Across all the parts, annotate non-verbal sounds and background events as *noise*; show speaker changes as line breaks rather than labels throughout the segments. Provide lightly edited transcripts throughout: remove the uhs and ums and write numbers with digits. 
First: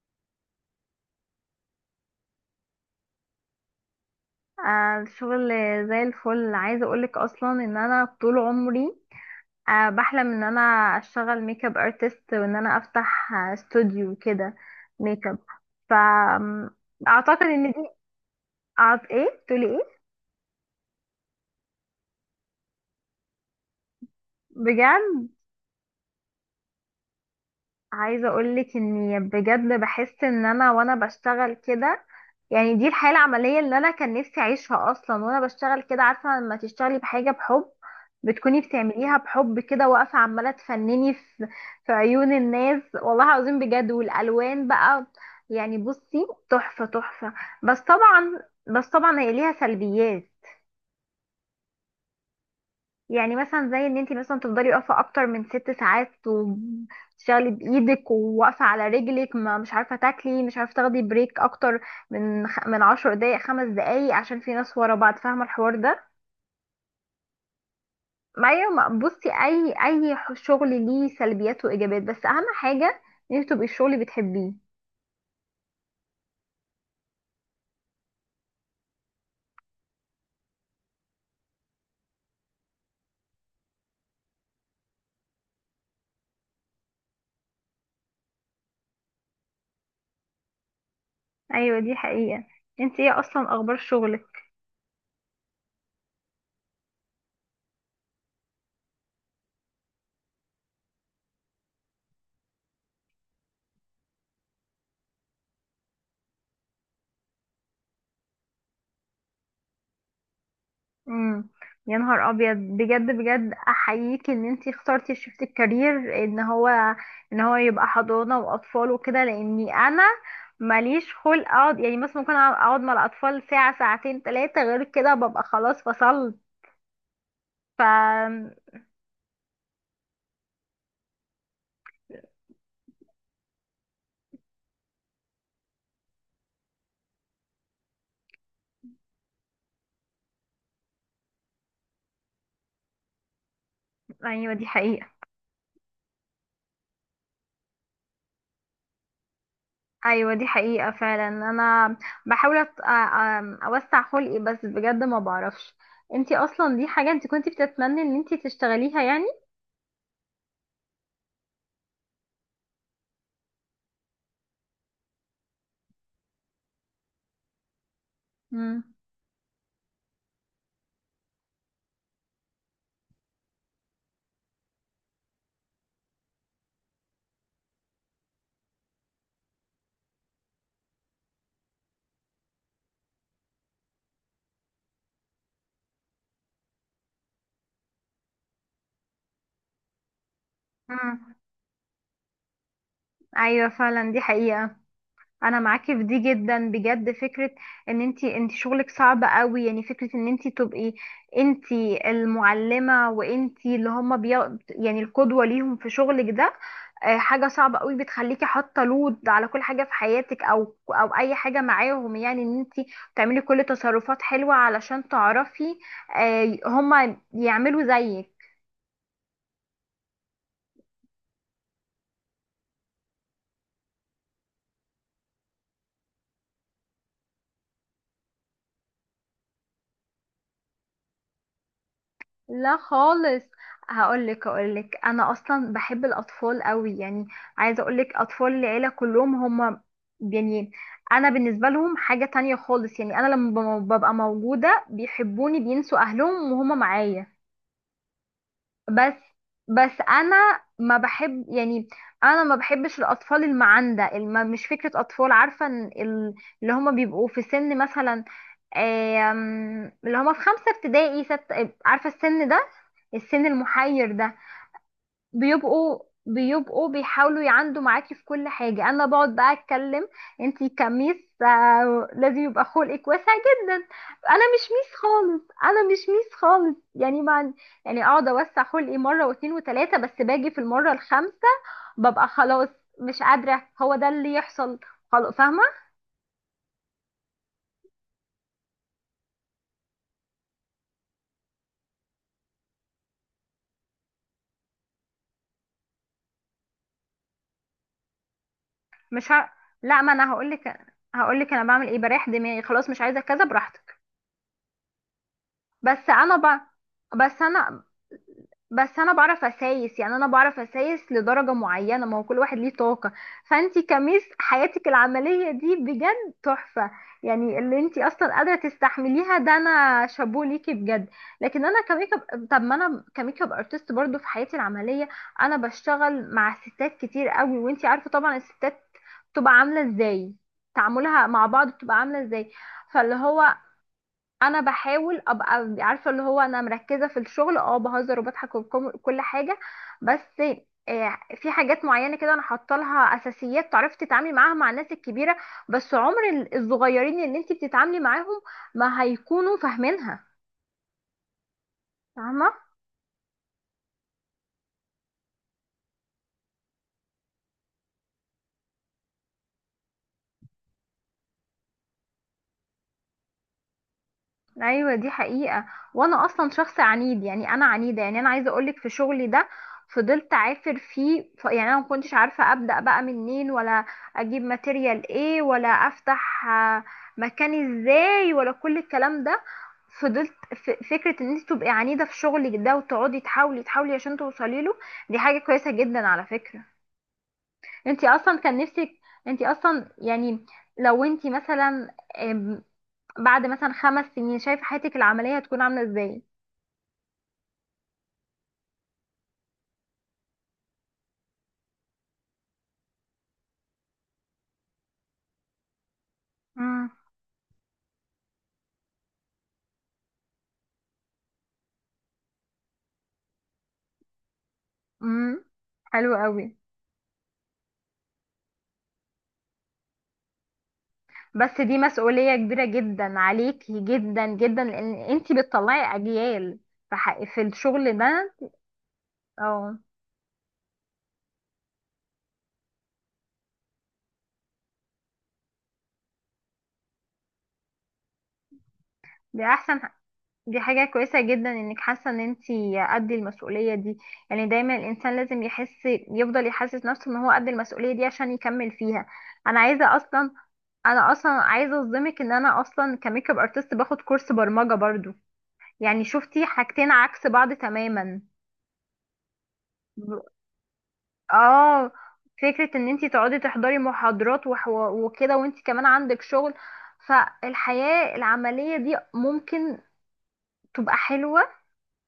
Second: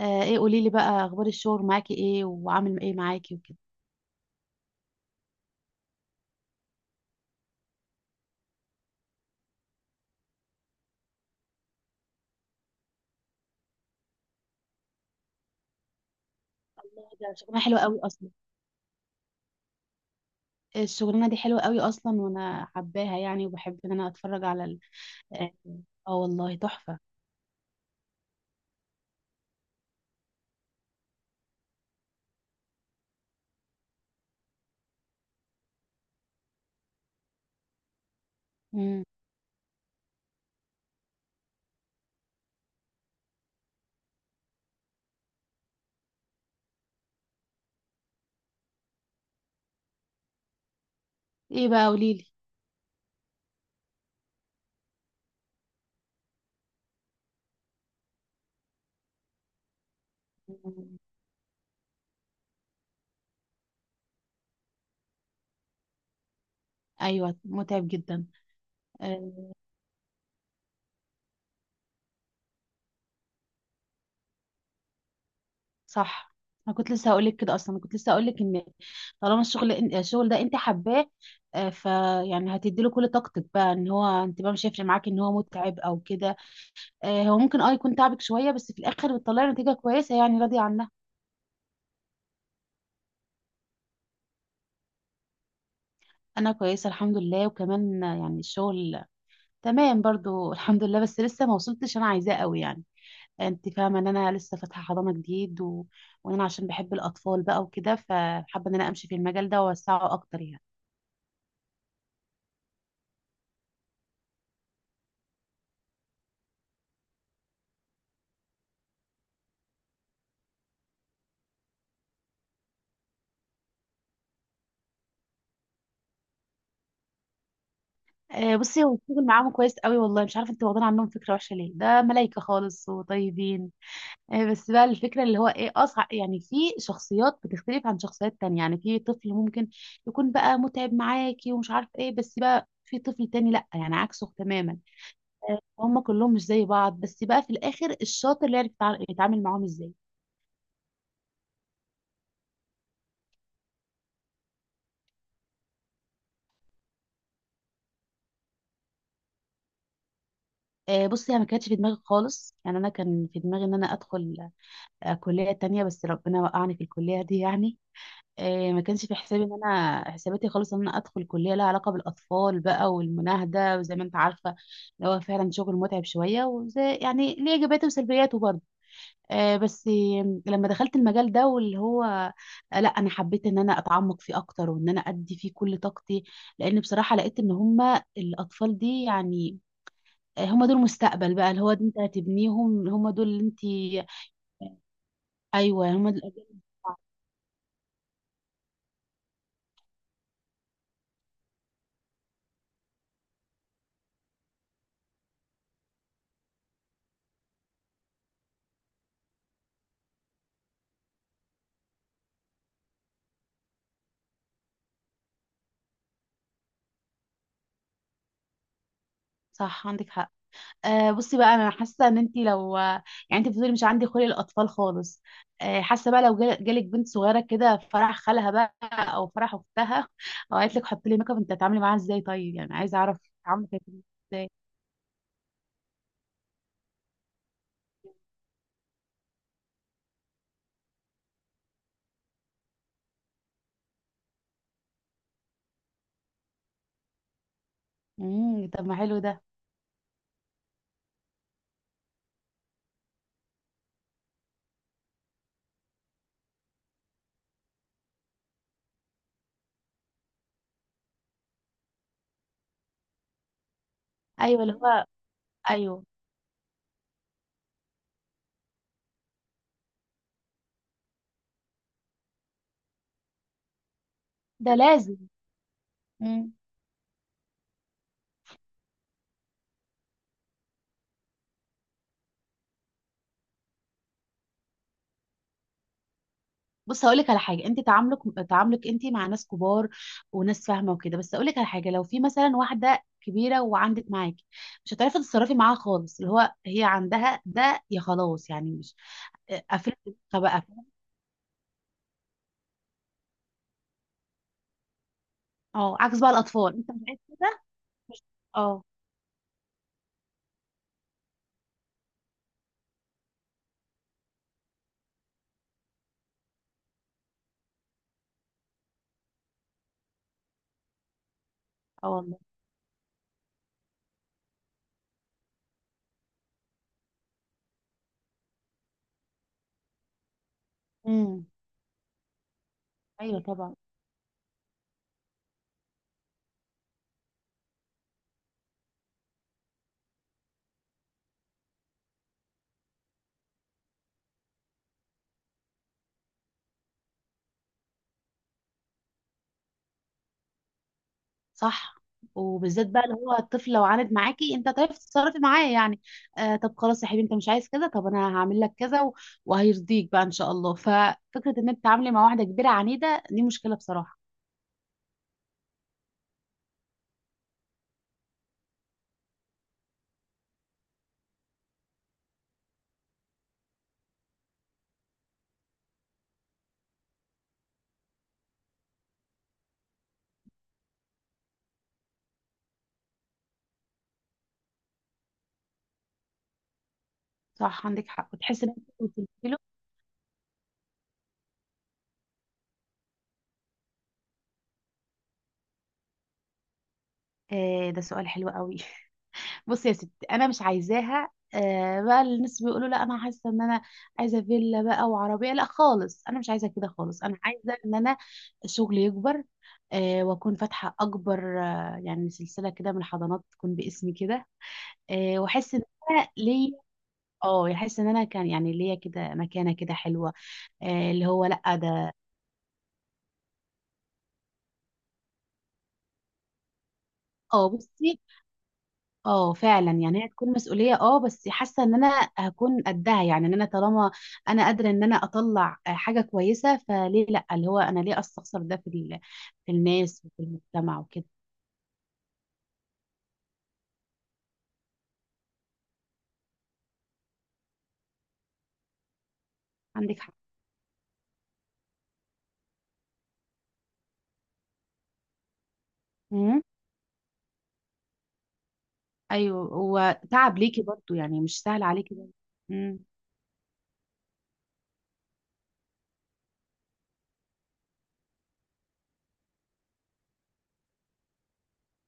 آه، ايه؟ قولي لي بقى، اخبار الشغل معاكي ايه وعامل ايه معاكي وكده.
آه، الشغل زي الفل. عايزه اقولك اصلا ان انا طول عمري بحلم ان انا اشتغل ميك اب ارتست وان انا افتح استوديو كده ميك اب. ف
الله، ده
اعتقد
شغلانة
ان
حلوة
دي
قوي أصلا.
ايه تقولي ايه؟
الشغلانه دي حلوه قوي اصلا، وانا حباها يعني، وبحب ان انا اتفرج على ال...
بجد؟
اه آه، والله تحفه.
عايزة اقولك اني بجد بحس ان انا وانا بشتغل كده. يعني دي الحياة العملية اللي انا كان نفسي اعيشها اصلا، وانا بشتغل كده. عارفة لما تشتغلي بحاجة بحب بتكوني
مم.
بتعمليها بحب كده، واقفة عمالة تفنني في عيون الناس، والله العظيم بجد. والالوان بقى، يعني بصي، تحفة تحفة. بس طبعا بس طبعا، هي ليها سلبيات.
ايه بقى؟ قولي لي.
يعني مثلا زي ان انت مثلا تفضلي واقفه اكتر من 6 ساعات، وتشتغلي بايدك وواقفه على رجلك، ما مش عارفه تاكلي، مش عارفه
مم.
تاخدي بريك اكتر من 10 دقايق، 5 دقايق، عشان في ناس ورا بعض. فاهمه الحوار ده؟
ايوه، متعب جدا.
ما أيوة، بصي
آه
اي شغل ليه سلبيات وايجابيات، بس اهم حاجه ان انت تبقي الشغل بتحبيه.
صح. انا كنت لسه هقول لك كده اصلا، انا كنت لسه هقول لك ان طالما الشغل ده انت حباه، آه فيعني هتدي له كل طاقتك بقى. ان هو انت بقى مش هيفرق معاكي ان هو متعب او كده. هو ممكن اه يكون تعبك شوية، بس في الآخر بتطلعي نتيجة كويسة يعني، راضية عنها.
ايوه، دي حقيقه. انت ايه اصلا، اخبار شغلك؟
أنا كويسة الحمد لله، وكمان يعني الشغل تمام برضو، *laughs* الحمد لله، بس لسه ما وصلتش أنا عايزاه قوي يعني. أنت فاهمة إن أنا لسه فاتحة حضانة جديد وإن أنا عشان بحب الأطفال بقى وكده، فحابة إن أنا أمشي في المجال ده وأوسعه أكتر يعني.
امم يا نهار ابيض، بجد بجد احييك ان انتي اخترتي، شفت الكارير ان هو يبقى حضانه واطفال وكده، لاني انا ماليش خلق اقعد. يعني مثلا ممكن اقعد مع الاطفال ساعه ساعتين ثلاثه، غير كده ببقى خلاص فصلت. ف
بصي، هو الشغل معاهم كويس قوي والله. مش عارفة أنت واخدين عنهم فكرة وحشة ليه، ده ملايكة خالص وطيبين. بس بقى الفكرة اللي هو ايه اصعب، يعني في شخصيات بتختلف عن شخصيات تانية. يعني في طفل ممكن يكون بقى متعب معاكي ومش عارف ايه، بس بقى في طفل تاني لا، يعني عكسه
ايوه، دي
تماما.
حقيقه.
هم كلهم مش زي بعض، بس بقى في الاخر الشاطر اللي يعرف يتعامل معاهم ازاي.
ايوه، دي حقيقه فعلا. انا بحاول اوسع خلقي بس بجد ما بعرفش. انتي اصلا دي حاجه انتي كنتي بتتمني ان انتي تشتغليها يعني؟
بصي، انا ما كانتش في دماغي خالص، يعني انا كان في دماغي ان انا ادخل كلية تانية، بس ربنا وقعني في الكلية دي يعني. ما
امم،
كانش في حسابي ان انا، حساباتي خالص ان انا ادخل كليه لها علاقه بالاطفال بقى والمناهده، وزي ما انت عارفه اللي هو فعلا شغل متعب شويه، وزي يعني ليه ايجابياته وسلبياته برضه. آه بس لما دخلت المجال ده واللي هو، لا انا حبيت ان انا اتعمق فيه اكتر، وان انا ادي فيه كل طاقتي. لان بصراحه لقيت ان هما الاطفال دي يعني، هما دول
امم،
مستقبل بقى. اللي هو انت هتبنيهم، هما دول اللي انت.
ايوه، فعلا دي حقيقة. انا
ايوه
معاكي في
هما
دي
دول.
جدا بجد. فكره ان انتي شغلك صعب قوي. يعني فكره ان انتي تبقي انتي المعلمه، وانتي اللي هما يعني القدوه ليهم في شغلك ده. حاجه صعبه قوي، بتخليكي حاطه لود على كل حاجه في حياتك، او اي حاجه معاهم. يعني ان انتي تعملي كل تصرفات حلوه علشان تعرفي هما يعملوا زيك.
صح، عندك حق. آه بصي بقى، انا حاسه ان انت لو يعني، انت بتقولي مش عندي خلق الاطفال خالص، آه حاسه بقى لو جالك بنت صغيره كده في فرح خالها بقى، او فرح اختها، او قالت لك حطي لي ميك اب، انت هتتعاملي معاها ازاي؟ طيب يعني
لا
عايزه اعرف
خالص.
تعاملك هيكون ازاي.
هقولك انا اصلا بحب الاطفال قوي يعني. عايزه اقولك اطفال العيله كلهم هم، يعني انا بالنسبه لهم حاجه تانية خالص. يعني انا لما ببقى موجوده بيحبوني، بينسوا اهلهم وهم معايا.
امم، طب ما
بس
حلو ده.
بس انا ما بحب، يعني انا ما بحبش الاطفال المعندة مش فكرة اطفال. عارفة إن اللي هما بيبقوا في سن مثلا، اللي هما في 5 ابتدائي ست، عارفة السن ده، السن المحير ده.
ايوه اللي هو.
بيبقوا
ايوه.
بيبقوا بيحاولوا يعندوا معاكي في كل حاجة. انا بقعد بقى اتكلم، انتي كميس، لازم يبقى خلقك واسع جدا. انا مش
ده
ميس
لازم.
خالص، انا مش ميس
إمم.
خالص يعني مع. يعني اقعد اوسع خلقي مرة واتنين وتلاتة، بس باجي في المرة الخامسة ببقى خلاص، مش قادرة. هو ده اللي يحصل، خلاص فاهمة.
بص، هقول لك على حاجه. انت تعاملك انت مع ناس كبار وناس فاهمه وكده، بس هقول لك على حاجه، لو في مثلا واحده كبيره وعندك معاكي، مش هتعرفي تتصرفي معاها خالص. اللي هو هي عندها ده، يا خلاص يعني، مش
مش ه...
قفلت
لا، ما انا
دماغها بقى، فاهم؟
هقولك انا بعمل ايه، بريح دماغي خلاص، مش عايزة كذا، براحتك.
اه
بس
عكس بقى
انا ب...
الاطفال، انت مش عايز
بس
كده.
انا
مش. اه.
بس انا بعرف اسايس، يعني انا بعرف اسايس لدرجة معينة. ما هو كل واحد ليه طاقة. فانتي كميس حياتك العملية دي بجد تحفة. يعني اللي انتي اصلا قادرة تستحمليها ده، انا شابوه ليكي بجد. لكن انا كميك
اه والله.
اب طب ما انا كميك اب ارتست برضو في حياتي العملية. انا بشتغل مع ستات كتير قوي، وانتي عارفة طبعا الستات بتبقى عاملة ازاي، تعاملها مع
امم.
بعض بتبقى عاملة ازاي. فاللي
ايوه
هو،
طبعا.
انا بحاول ابقى عارفه اللي هو انا مركزه في الشغل، بهزر وبضحك وكل حاجه. بس في حاجات معينه كده انا حاطه لها اساسيات تعرفي تتعاملي معاها مع الناس الكبيره. بس عمر الصغيرين اللي انت بتتعاملي معاهم ما هيكونوا فاهمينها.
صح.
فاهمه؟
وبالذات بقى اللي هو الطفل لو عاند معاكي، انت تعرفي تتصرفي معاه يعني. آه، طب خلاص يا حبيبي، انت مش عايز كذا، طب انا هعمل لك كذا و- وهيرضيك بقى ان شاء الله. ففكره ان انت تتعاملي مع واحده كبيره عنيده دي مشكله بصراحه.
ايوه، دي حقيقة. وانا اصلا شخص عنيد، يعني انا عنيدة. يعني انا عايزة اقولك، في شغلي ده فضلت عافر فيه. يعني انا ما كنتش عارفة ابدأ بقى منين، ولا اجيب ماتيريال ايه، ولا افتح مكان ازاي، ولا كل الكلام ده. فضلت. فكرة ان انت تبقي عنيدة في شغلك ده وتقعدي تحاولي تحاولي عشان توصلي له، دي حاجة كويسة جدا على فكرة.
صح،
انت
عندك حق.
اصلا كان
وتحسي ان
نفسك.
انت قلت
انت
له.
اصلا يعني لو انت مثلا، آمم، بعد مثلا 5 سنين شايفة حياتك العملية هتكون عاملة ازاي؟
آه، ده سؤال حلو قوي. بصي يا ستي، انا مش عايزاها آه بقى الناس بيقولوا لا، انا حاسه ان انا عايزه فيلا بقى وعربيه، لا خالص، انا مش عايزه كده
مم.
خالص. انا عايزه ان انا شغلي يكبر، آه واكون فاتحه اكبر آه يعني سلسله كده من الحضانات تكون باسمي كده.
امم
آه واحس ان
حلو
انا
قوي.
ليا، اه احس ان انا كان يعني ليا كده مكانه كده حلوه. آه اللي هو
بس
لا
دي
ده.
مسؤولية كبيرة جدا عليكي، جدا جدا، لان انتي بتطلعي اجيال في
اه
الشغل
بصي،
ده.
اه
اه
فعلا يعني هي تكون مسؤوليه اه، بس حاسه ان انا هكون قدها، يعني ان انا طالما انا قادره ان انا اطلع حاجه كويسه، فليه لا؟ اللي هو انا ليه استخسر ده في
دي
في
احسن ح-
الناس وفي
دي حاجة
المجتمع
كويسة
وكده.
جدا انك حاسة ان انتي قد المسؤولية دي. يعني دايما الانسان لازم يحس، يفضل يحسس نفسه ان هو قد المسؤولية دي عشان يكمل فيها. انا عايزة
عندك
اصلا
حق.
انا اصلا عايزة اصدمك ان انا اصلا كميك اب ارتست باخد كورس برمجة برضو، يعني شفتي
امم.
حاجتين عكس بعض تماما.
ايوه هو
ب-
تعب ليكي برضو، يعني مش سهل
اه
عليكي برضو.
فكرة ان
امم.
انتي تقعدي تحضري محاضرات، وكده، وانتي كمان عندك شغل. فالحياة العملية دي ممكن تبقى حلوة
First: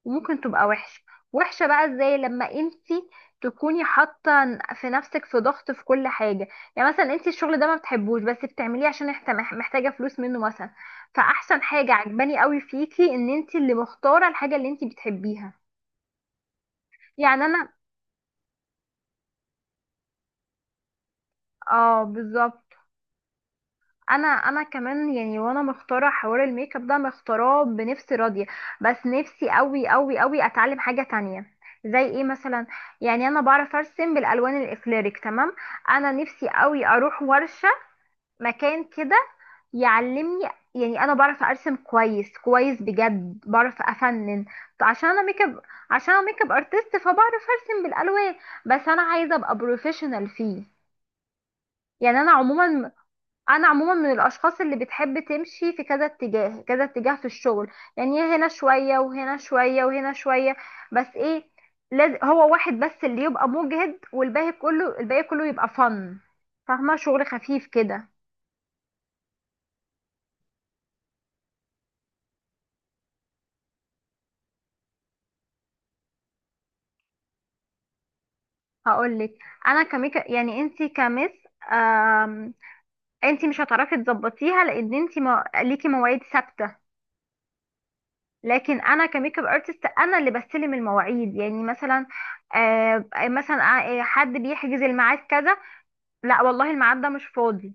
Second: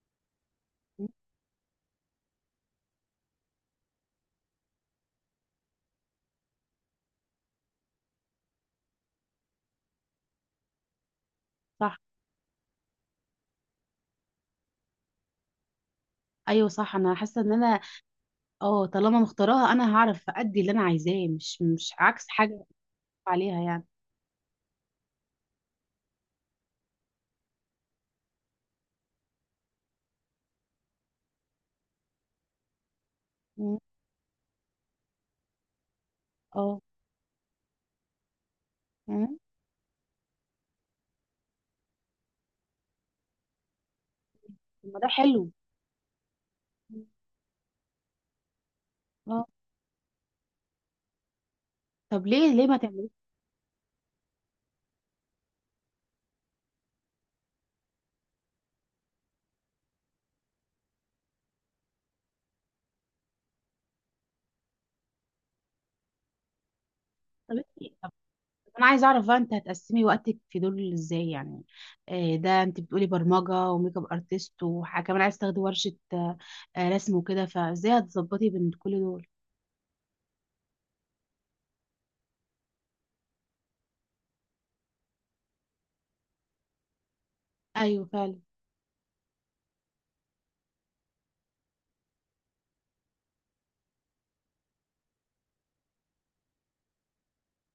وممكن تبقى وحشة. وحشة بقى ازاي؟ لما انتي تكوني حاطة في نفسك في ضغط، في كل حاجة. يعني مثلا انتي الشغل ده ما بتحبوش، بس بتعمليه عشان محتاجة فلوس منه مثلا. فاحسن حاجة
صح.
عجباني قوي فيكي ان انتي اللي مختارة الحاجة اللي انتي بتحبيها.
ايوه صح. انا حاسه
يعني
ان
انا
انا اه طالما مختاراها، انا هعرف ادي اللي انا عايزاه، مش مش
اه
عكس
بالظبط.
حاجه عليها يعني.
انا كمان يعني، وانا مختاره حوار الميك اب ده، مختاراه بنفسي، راضيه. بس نفسي قوي قوي قوي اتعلم حاجه تانية، زي ايه مثلا. يعني انا بعرف
مم.
ارسم بالالوان الاكليريك تمام. انا نفسي
اه.
قوي اروح ورشه، مكان كده
مم.
يعلمني. يعني انا بعرف ارسم كويس كويس بجد، بعرف افنن
طب ما
عشان
ده
انا ميك
حلو.
اب عشان انا ميك اب ارتست،
مم.
فبعرف ارسم بالالوان. بس انا عايزه
اه.
ابقى بروفيشنال فيه. يعني
طب ليه؟ ليه ما تعمليش؟
انا عموما من الاشخاص اللي بتحب تمشي في كذا اتجاه، كذا اتجاه في الشغل. يعني هنا شوية وهنا شوية وهنا شوية. بس ايه؟ لازم هو واحد بس اللي يبقى مجهد، والباقي كله الباقي كله يبقى فن، فاهمة؟ شغل خفيف كده.
طب انا عايزه اعرف بقى، انت هتقسمي وقتك في دول ازاي؟ يعني ده انت بتقولي برمجه وميك اب ارتست، وحاجه كمان عايز تاخدي ورشه رسم وكده، فازاي هتظبطي بين كل دول؟
هقولك. انا كميكا، يعني انتي كمس، آم... انتي مش هتعرفي تظبطيها لان انتي ليكي مواعيد ثابتة.
ايوه فعلا.
لكن انا كميك اب ارتست، انا اللي بستلم المواعيد. يعني مثلا، مثلا، حد بيحجز الميعاد كذا. لا والله، الميعاد ده مش فاضي.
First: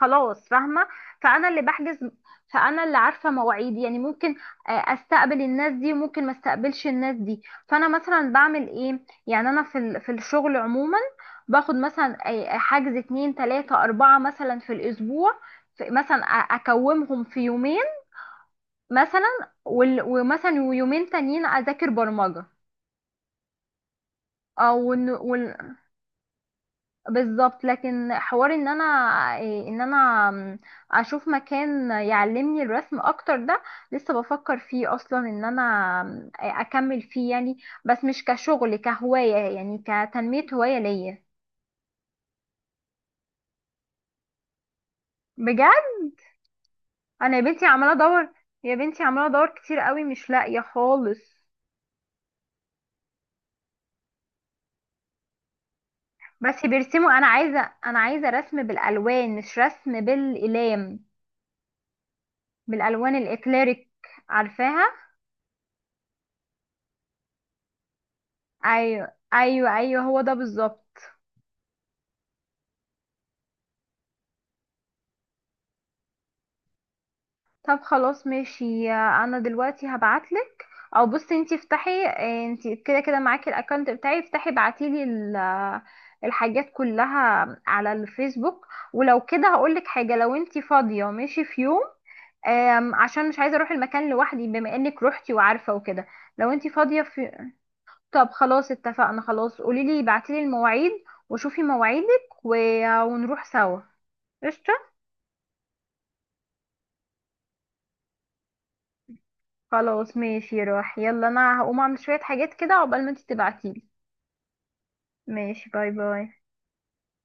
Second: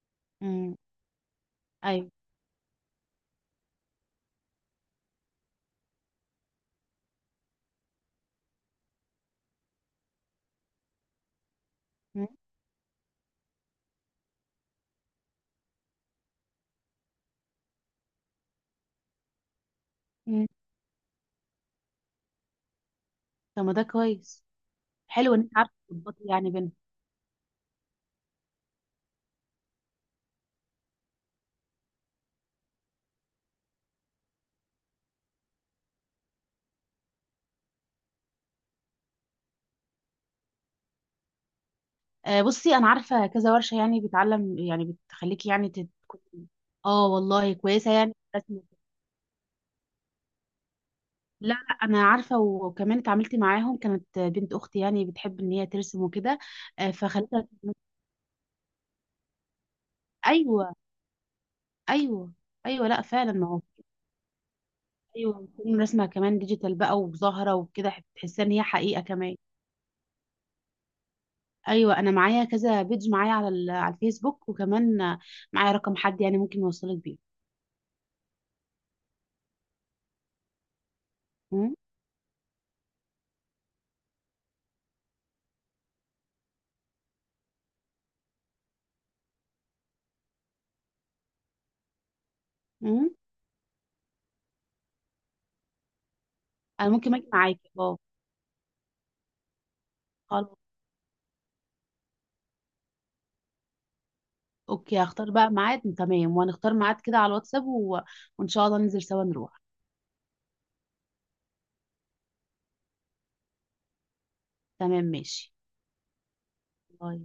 خلاص
امم.
فاهمة. فأنا اللي بحجز،
ايوه.
فأنا اللي عارفة مواعيدي. يعني ممكن أستقبل الناس دي، وممكن ما استقبلش الناس دي. فأنا مثلا بعمل إيه؟ يعني أنا في الشغل عموما باخد مثلا
مم.
حجز اتنين تلاتة أربعة مثلا في الأسبوع. مثلا أكومهم في يومين مثلا،
مم.
ومثلا ويومين تانيين أذاكر برمجة.
طب ما ده كويس.
أو
حلو ان انت عارفه تظبطي يعني بينهم.
بالظبط. لكن حوار ان انا إيه، ان انا م، اشوف مكان يعلمني الرسم اكتر ده. لسه بفكر فيه اصلا ان انا اكمل فيه يعني. بس مش كشغل، كهواية، يعني كتنمية هواية ليا.
بصي انا عارفه كذا ورشه، يعني بتعلم، يعني بتخليكي يعني
بجد؟
اه
انا يا
والله
بنتي عمالة
كويسه يعني في
ادور،
الرسم.
يا بنتي عمالة ادور كتير قوي، مش لاقية خالص.
لا لا، انا عارفه، وكمان اتعاملت معاهم، كانت بنت اختي يعني بتحب ان هي ترسم وكده،
بس بيرسموا.
فخلتها.
انا عايزة رسم بالالوان، مش رسم
ايوه،
بالاقلام.
ايوه، ايوه، لا
بالالوان
فعلا ما هو.
الاكليريك، عارفاها؟
ايوه بتكون رسمه كمان ديجيتال بقى وظاهره وكده، تحسها ان هي حقيقه
ايوه،
كمان.
ايوه، ايوه، هو ده بالظبط.
ايوه انا معايا كذا بيج معايا على على الفيسبوك، وكمان معايا رقم حد يعني ممكن يوصلك بيه.
طب خلاص ماشي. انا دلوقتي هبعتلك. او بصي، انتي
مم؟
افتحي. انتي كده كده معاكي الاكونت بتاعي، افتحي بعتيلي الحاجات كلها على الفيسبوك. ولو كده هقولك حاجة، لو انتي فاضية ماشي في يوم،
مم؟
عشان مش عايزة اروح المكان لوحدي، بما انك روحتي وعارفة وكده. لو انتي
انا
فاضية
ممكن اجي معاكي اه.
طب خلاص اتفقنا، خلاص قوليلي بعتيلي
خلاص.
المواعيد وشوفي مواعيدك ونروح سوا. قشطة.
اوكي، هختار بقى ميعاد تمام، وهنختار ميعاد كده على الواتساب وان شاء الله ننزل سوا نروح.
خلاص ماشي، روح يلا. انا هقوم اعمل شوية حاجات كده عقبال ما انت تبعتيلي.
تمام ماشي.
ماشي، باي باي.
باي.